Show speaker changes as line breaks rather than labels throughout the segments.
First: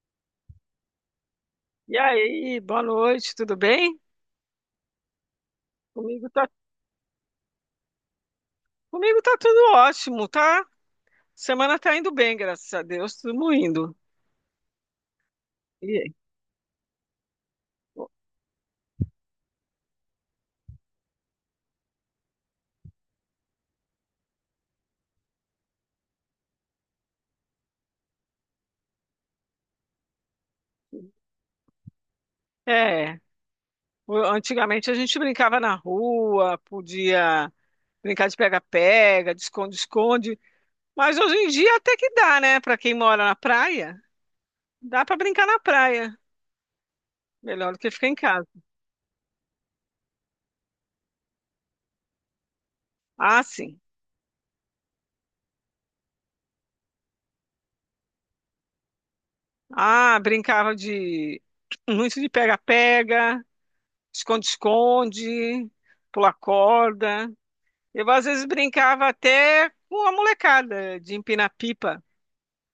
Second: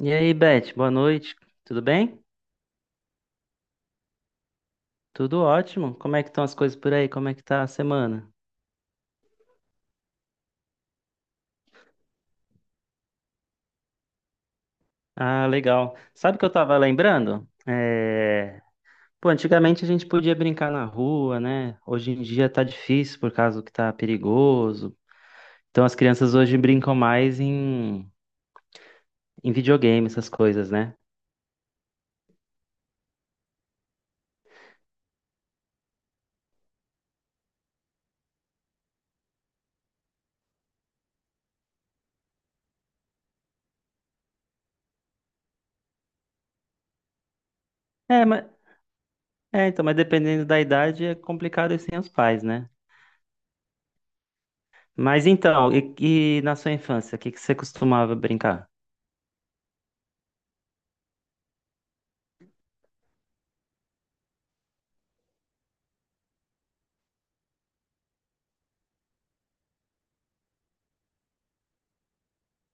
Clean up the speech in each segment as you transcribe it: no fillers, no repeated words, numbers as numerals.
E aí, Beth, boa noite. Tudo
E
bem?
aí, boa noite, tudo bem?
Tudo ótimo. Como é
Comigo
que estão
tá,
as coisas por aí? Como é que tá a semana?
comigo tá tudo ótimo, tá? Semana tá indo bem, graças a Deus, tudo indo.
Ah, legal.
E-
Sabe o que eu tava lembrando? Pô, antigamente a gente podia brincar na rua, né? Hoje em dia tá difícil por causa do que tá perigoso. Então as crianças hoje brincam mais em videogame, essas coisas, né?
é, Antigamente a gente brincava na rua, podia brincar de pega-pega, de esconde-esconde, mas hoje em dia até que dá, né? Para quem mora na praia, dá para brincar na praia, melhor do que ficar em
É, mas...
casa.
é, então, mas dependendo da idade é complicado sem os pais, né?
Ah, sim.
Mas então, e na sua infância, o que que você costumava brincar?
Ah, brincava de muito de pega-pega, esconde-esconde, pular corda. Eu às vezes brincava até com a molecada de empinar pipa.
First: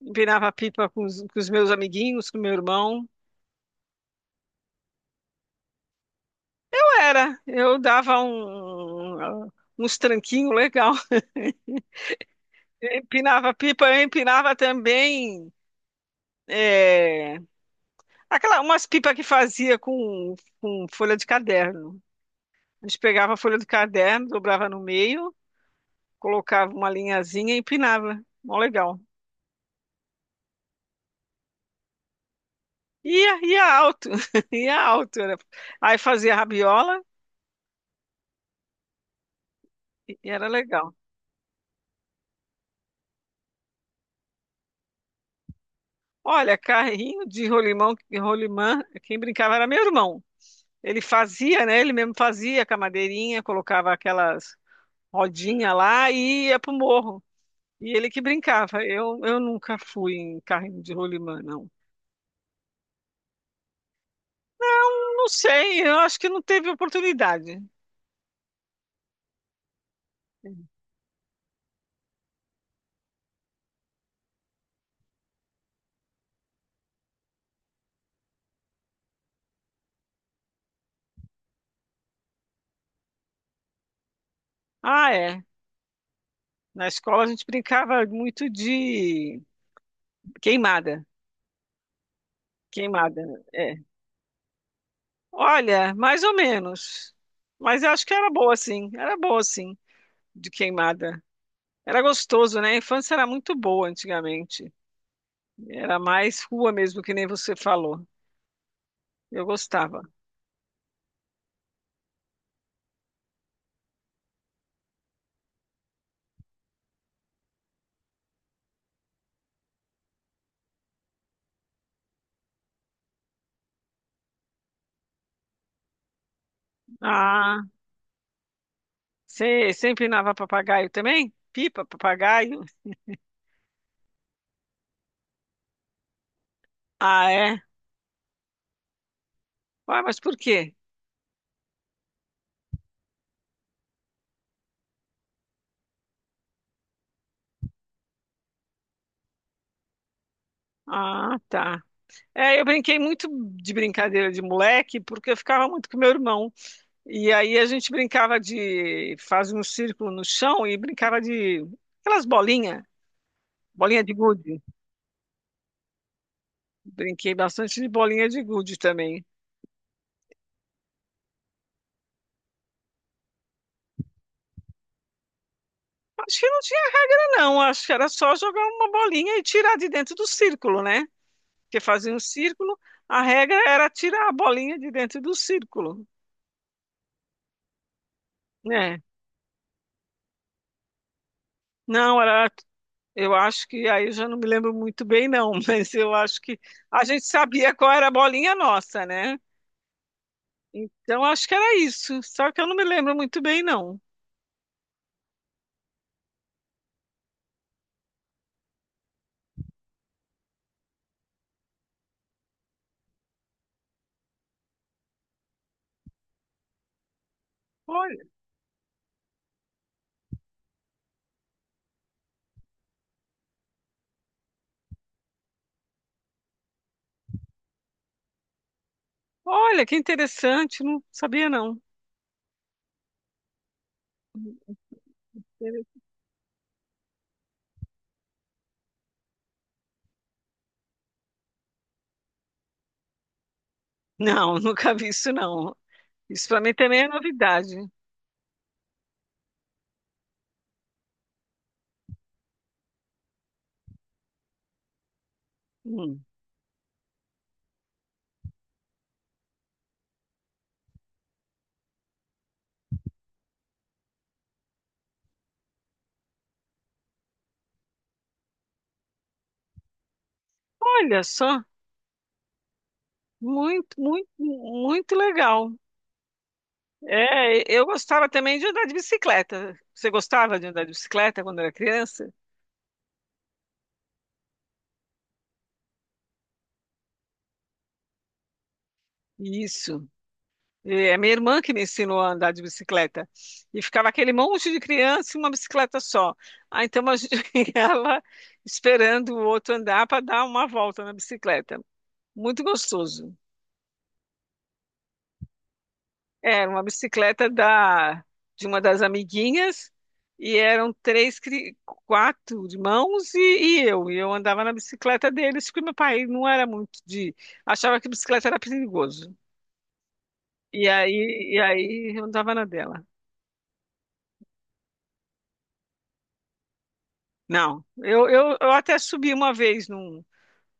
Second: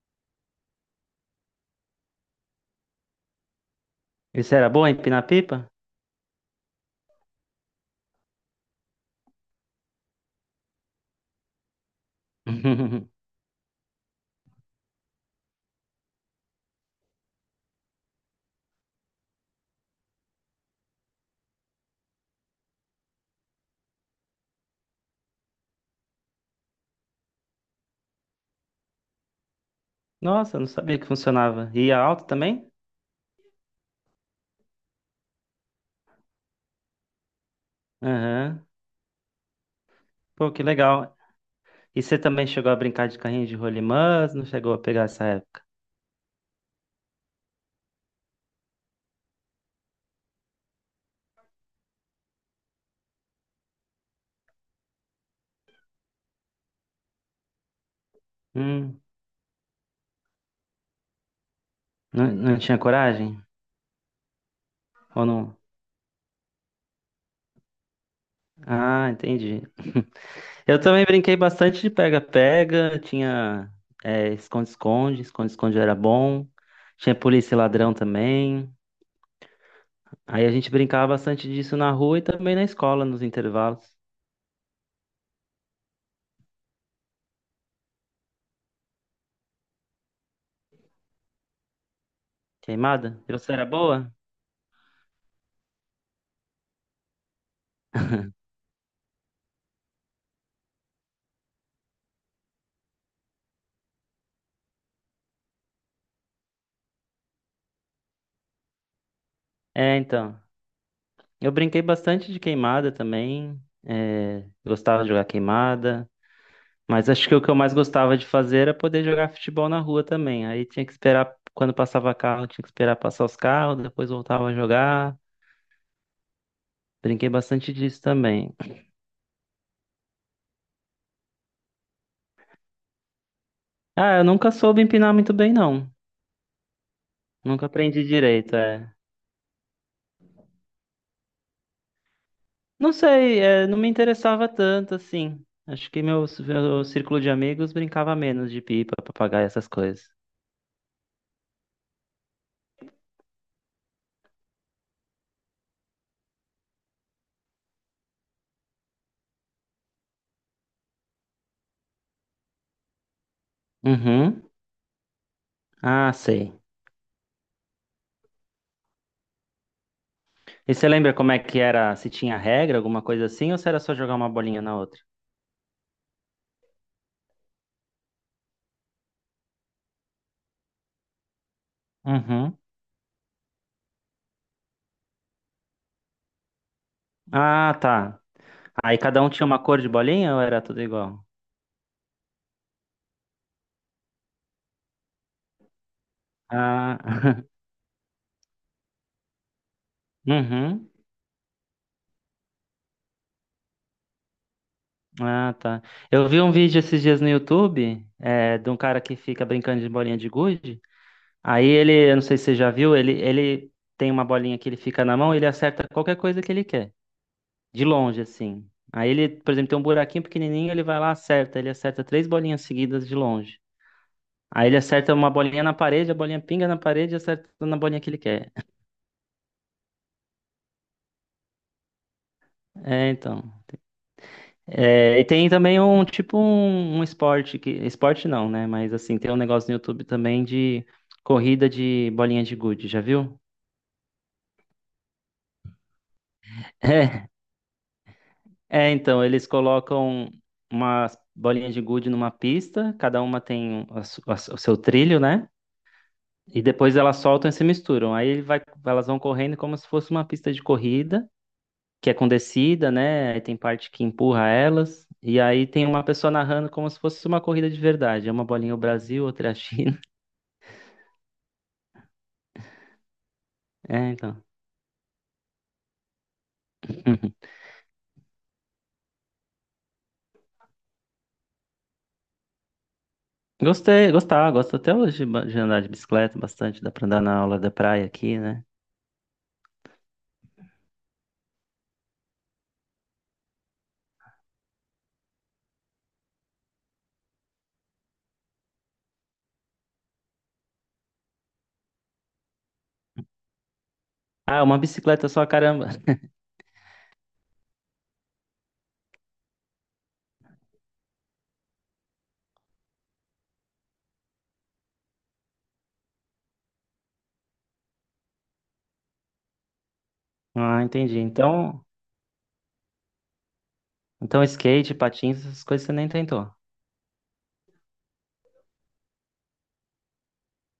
Empinava pipa com os meus amiguinhos, com meu irmão.
Isso era bom, empinar pipa?
Era, eu dava uns tranquinhos legal. Empinava pipa, eu empinava também é, aquela, umas pipas que fazia com folha de caderno. A gente pegava a folha de caderno, dobrava no meio, colocava uma linhazinha e empinava. Mó legal.
Nossa, eu não sabia que funcionava. E a alta também?
Ia alto, ia alto. Era. Aí fazia rabiola.
Aham.
E era
Pô, que
legal.
legal. E você também chegou a brincar de carrinho de rolimãs? Não chegou a pegar essa época?
Olha, carrinho de rolimão, rolimã, quem brincava era meu irmão. Ele fazia, né? Ele mesmo fazia com a madeirinha, colocava aquelas rodinhas lá e ia pro morro. E ele que brincava.
Hum,
Eu nunca fui em carrinho de rolimã, não.
não, não tinha coragem? Ou
Não
não?
sei, eu acho que não teve oportunidade.
Ah, entendi. Eu também brinquei bastante de pega-pega, tinha esconde-esconde, esconde-esconde era bom, tinha polícia e ladrão também. Aí a gente brincava bastante disso na rua e também na escola, nos intervalos.
Ah, é. Na escola a gente brincava muito de queimada.
Queimada?
Queimada,
E você era
é.
boa?
Olha, mais ou menos. Mas eu acho que era boa, sim. Era boa, sim, de queimada. Era gostoso, né? A infância era muito boa antigamente. Era mais rua mesmo, que nem você falou. Eu
É,
gostava.
então. Eu brinquei bastante de queimada também. Gostava de jogar queimada. Mas acho que o que eu mais gostava de fazer era poder jogar futebol na rua também. Aí tinha que esperar, quando passava carro, tinha que esperar passar os carros, depois voltava a jogar. Brinquei
Ah,
bastante disso também.
você sempre empinava papagaio também? Pipa, papagaio?
Ah, eu nunca soube empinar muito bem, não.
Ah, é?
Nunca aprendi direito, é.
Ué, mas por quê?
Não sei, é, não me interessava tanto assim. Acho que meu círculo de amigos brincava menos de pipa, papagaio, essas coisas.
Ah, tá. É, eu brinquei muito de brincadeira de moleque, porque eu ficava muito com meu irmão. E aí a gente brincava de... Fazia um círculo no chão e brincava de... Aquelas bolinhas. Bolinha de
Uhum.
gude.
Ah, sei.
Brinquei bastante de bolinha de gude também.
E você lembra como é que era? Se tinha regra, alguma coisa assim, ou se era só jogar uma bolinha na outra?
Acho que eu não Não, acho que era só jogar uma bolinha e tirar de dentro do círculo, né? Porque fazia um
Uhum.
círculo, a regra era tirar a bolinha de dentro do círculo,
Ah, tá. Aí
né?
cada um tinha uma cor de bolinha ou era tudo igual?
Não, era, eu acho que aí eu já não me lembro muito bem, não, mas eu acho que a gente
Ah,
sabia qual era a bolinha nossa, né?
uhum.
Então acho que era isso, só que eu não me lembro muito bem, não.
Ah, tá. Eu vi um vídeo esses dias no YouTube, de um cara que fica brincando de bolinha de gude. Aí ele, eu não sei se você já viu, ele tem uma bolinha que ele fica na mão, ele acerta qualquer coisa que ele quer, de longe
Olha,
assim. Aí ele, por exemplo, tem um buraquinho pequenininho, ele vai lá, acerta, ele acerta três bolinhas seguidas de longe. Aí ele acerta uma bolinha na parede, a bolinha pinga na parede e acerta na bolinha que ele quer.
Olha que interessante, não sabia, não.
É, então. É, e tem também um tipo um esporte que. Esporte não, né? Mas assim, tem um negócio no YouTube também de corrida de bolinha de gude, já viu?
Não, nunca vi isso, não. Isso para mim também é novidade.
Então, eles colocam umas bolinhas de gude numa pista, cada uma tem o, su- a su- o seu trilho, né?
Hum.
E depois elas soltam e se misturam. Aí ele vai, elas vão correndo como se fosse uma pista de corrida. Que é com descida, né? Aí tem parte que empurra elas. E aí tem uma pessoa narrando como se fosse uma corrida de verdade. É uma bolinha o Brasil, outra é a China.
Olha só.
É, então.
Muito legal.
Uhum.
É, eu gostava também de andar de bicicleta. Você gostava de andar de bicicleta quando era criança?
Gostei, gostava, gosto até hoje de de andar de bicicleta bastante. Dá pra andar na aula da praia aqui, né?
Isso. É a minha irmã que me ensinou a andar de bicicleta. E ficava aquele monte de criança e uma bicicleta só. Ah, então a gente, ela esperando o outro andar para dar uma volta na bicicleta. Muito gostoso.
Ah, uma bicicleta só, caramba.
Era uma bicicleta da de uma das amiguinhas e eram três, quatro irmãos e eu. E eu andava na bicicleta deles porque meu pai não era muito de... Achava que bicicleta era perigoso.
Ah, entendi.
E
Então,
aí eu andava na dela.
então skate, patins, essas coisas você nem tentou.
Não, eu até subi uma vez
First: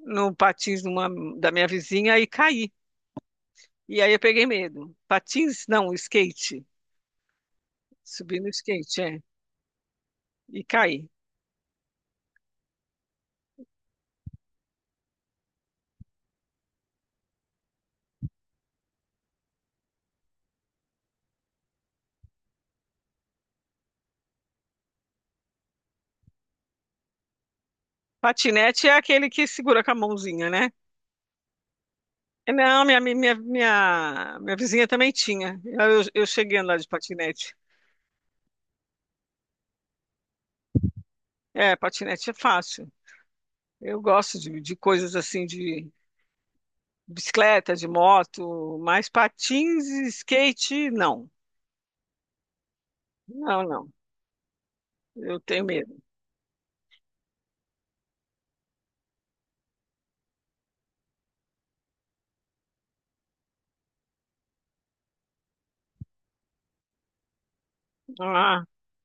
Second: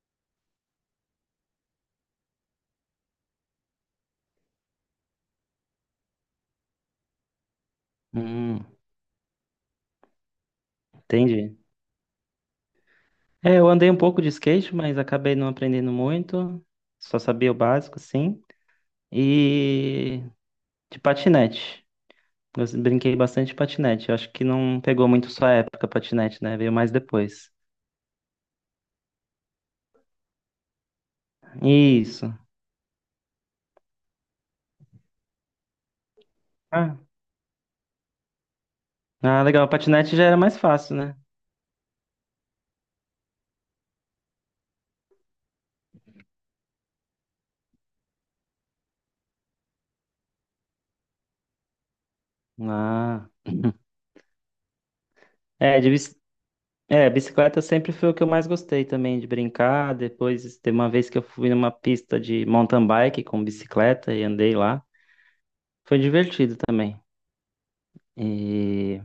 num patins numa, da minha vizinha e caí. E aí eu peguei medo. Patins, não, skate. Subi no
Hum,
skate, é. E caí.
entendi. É, eu andei um pouco de skate, mas acabei não aprendendo muito. Só sabia o básico, sim. E de patinete. Eu brinquei bastante de patinete. Eu acho que não pegou muito sua época, patinete, né? Veio mais depois.
Patinete é aquele que segura com a mãozinha, né?
Isso.
Não, minha vizinha também tinha. Eu cheguei a andar de
Ah,
patinete.
ah, legal. Patinete já era mais fácil, né?
É, patinete é fácil. Eu gosto de coisas assim, de bicicleta, de moto, mas patins e skate, não.
Ah.
Não, não. Eu tenho
É, de
medo.
bici... Bicicleta sempre foi o que eu mais gostei também de brincar. Depois, teve uma vez que eu fui numa pista de mountain bike com bicicleta e andei lá. Foi divertido também.
Ah,
E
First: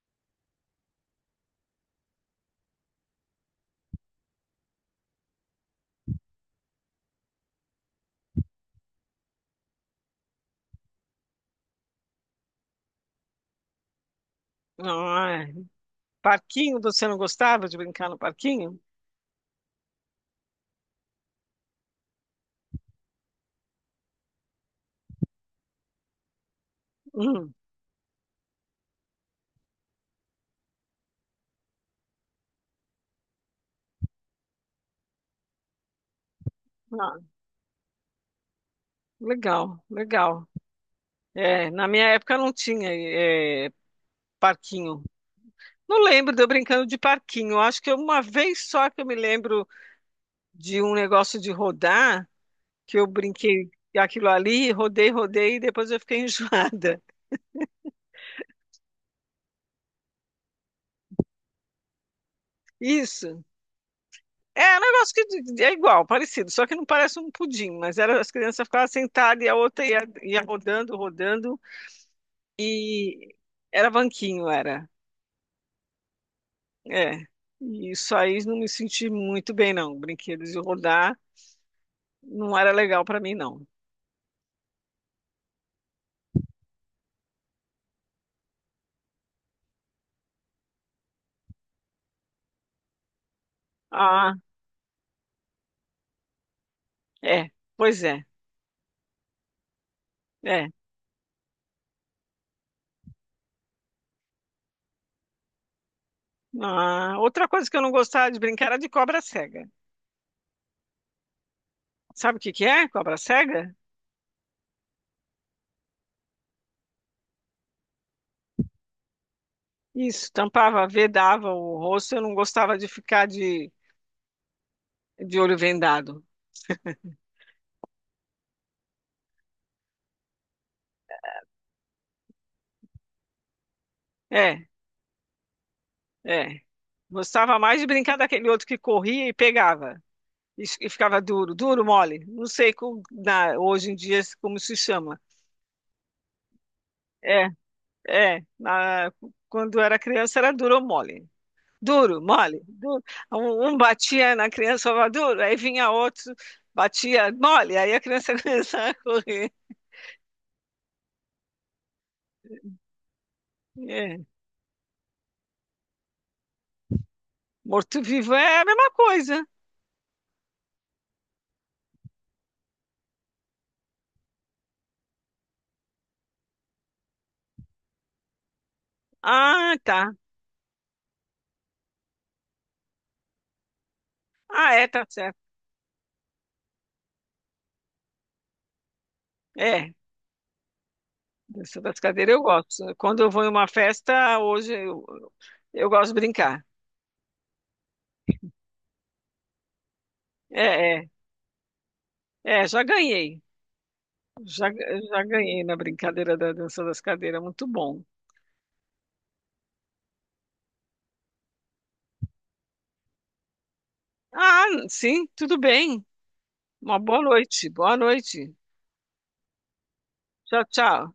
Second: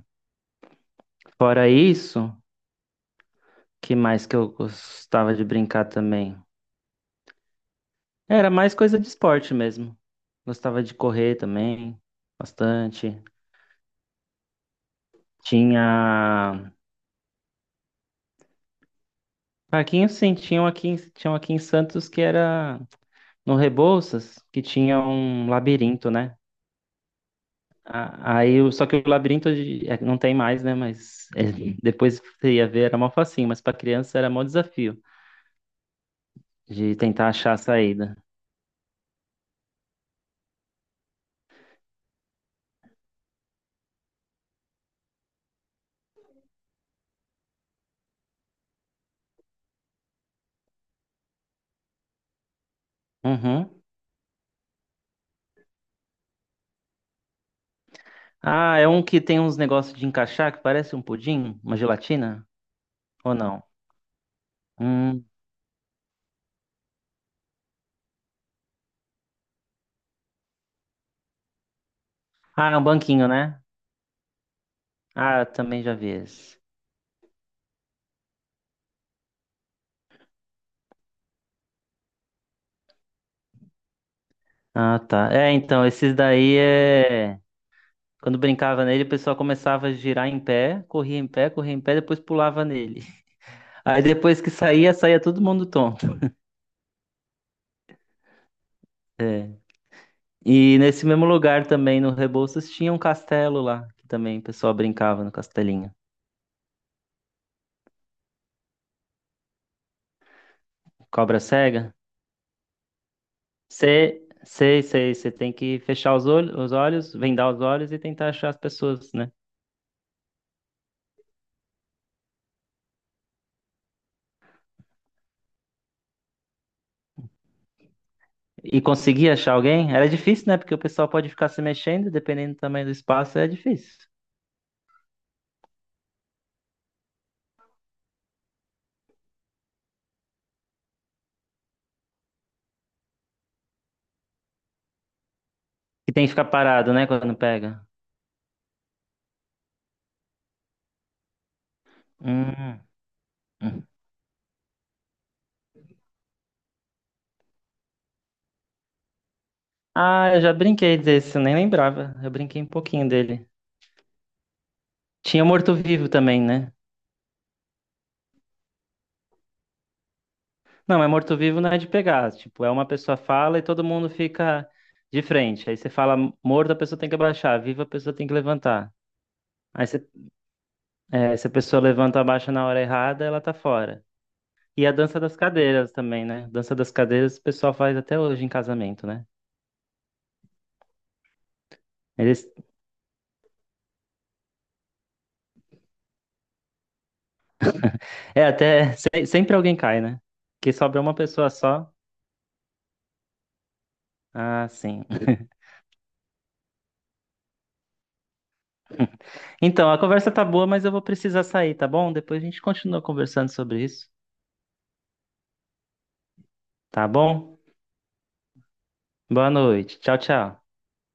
fora isso, que mais que eu gostava de brincar também? Era mais coisa de esporte mesmo. Gostava de correr também, bastante.
ah, é.
Tinha
Parquinho, você não gostava de brincar no parquinho?
parquinhos, sim, tinham aqui em Santos que era no Rebouças, que tinha um labirinto, né?
Hum,
Só que o labirinto não tem mais, né? Mas é, depois você ia ver, era mó facinho, mas pra criança era mó desafio de
ah,
tentar achar a saída.
legal, legal. É, na minha época não tinha, parquinho. Não lembro de eu brincando de parquinho. Acho que uma vez só que eu me lembro de um negócio de rodar, que eu brinquei
Uhum.
aquilo ali, rodei e depois eu fiquei enjoada.
Ah, é um que tem uns negócios de encaixar que parece um pudim, uma gelatina? Ou
Isso.
não?
É um negócio
Hum.
que é igual, parecido, só que não parece um pudim, mas era, as crianças ficavam sentadas e a outra ia rodando, rodando,
Ah, é um banquinho,
e
né?
era banquinho, era.
Ah, eu também já vi esse.
É. E isso aí não me senti muito bem, não. Brinquedos de rodar não era legal para mim, não.
Ah, tá. É, então, esses daí é. Quando brincava nele, o pessoal começava a girar em pé, corria em pé, corria em pé, depois pulava nele. Aí
Ah,
depois que saía, saía todo mundo tonto.
é. Pois é.
É.
É.
E nesse mesmo lugar também, no Rebouças, tinha um castelo lá, que também o pessoal brincava no castelinho.
Ah, outra coisa que eu não gostava de brincar era de cobra cega.
Cobra cega?
Sabe o que que é? Cobra cega?
Você, sei, sei, você tem que fechar os olhos, vendar os olhos e tentar achar as pessoas, né?
Isso, tampava, vedava o rosto. Eu não gostava de ficar de olho vendado.
E conseguia achar alguém? Era difícil, né? Porque o pessoal pode ficar se mexendo, dependendo do tamanho do espaço, é difícil.
É, é. Gostava mais de brincar daquele outro que corria e pegava. E ficava duro, duro, mole. Não sei como, hoje em dia como se chama.
E tem que ficar parado, né? Quando
É,
pega.
é. Quando era criança era duro ou mole. Duro, mole,
Hum.
duro. Um
Hum.
batia na criança, falava duro, aí vinha outro, batia mole, aí a criança começava a correr.
Ah, eu já brinquei desse, eu nem lembrava. Eu brinquei um pouquinho dele.
É.
Tinha morto-vivo também, né?
Morto-vivo é a mesma coisa.
Não, é morto-vivo não é de pegar. Tipo, é uma pessoa fala e todo mundo fica de frente. Aí você fala morto, a pessoa tem que abaixar. Viva, a pessoa tem que levantar.
Ah,
Aí
tá.
é, se a pessoa levanta ou abaixa na hora errada, ela tá fora.
Ah,
E
é,
a
tá
dança das
certo.
cadeiras também, né? Dança das cadeiras o pessoal faz até hoje em casamento, né?
É, dança das cadeiras eu
Eles...
gosto. Quando eu vou em uma festa, eu gosto de brincar.
É, até se- sempre alguém cai, né?
É,
Que sobra
é,
uma pessoa só.
é, já ganhei.
Ah, sim.
Já ganhei na brincadeira da dança das cadeiras. Muito bom.
Então, a conversa tá boa, mas eu vou precisar sair, tá bom? Depois a gente continua conversando sobre isso,
Ah, sim, tudo bem. Uma
tá
boa
bom?
noite. Boa noite.
Boa noite. Tchau, tchau.
Tchau, tchau.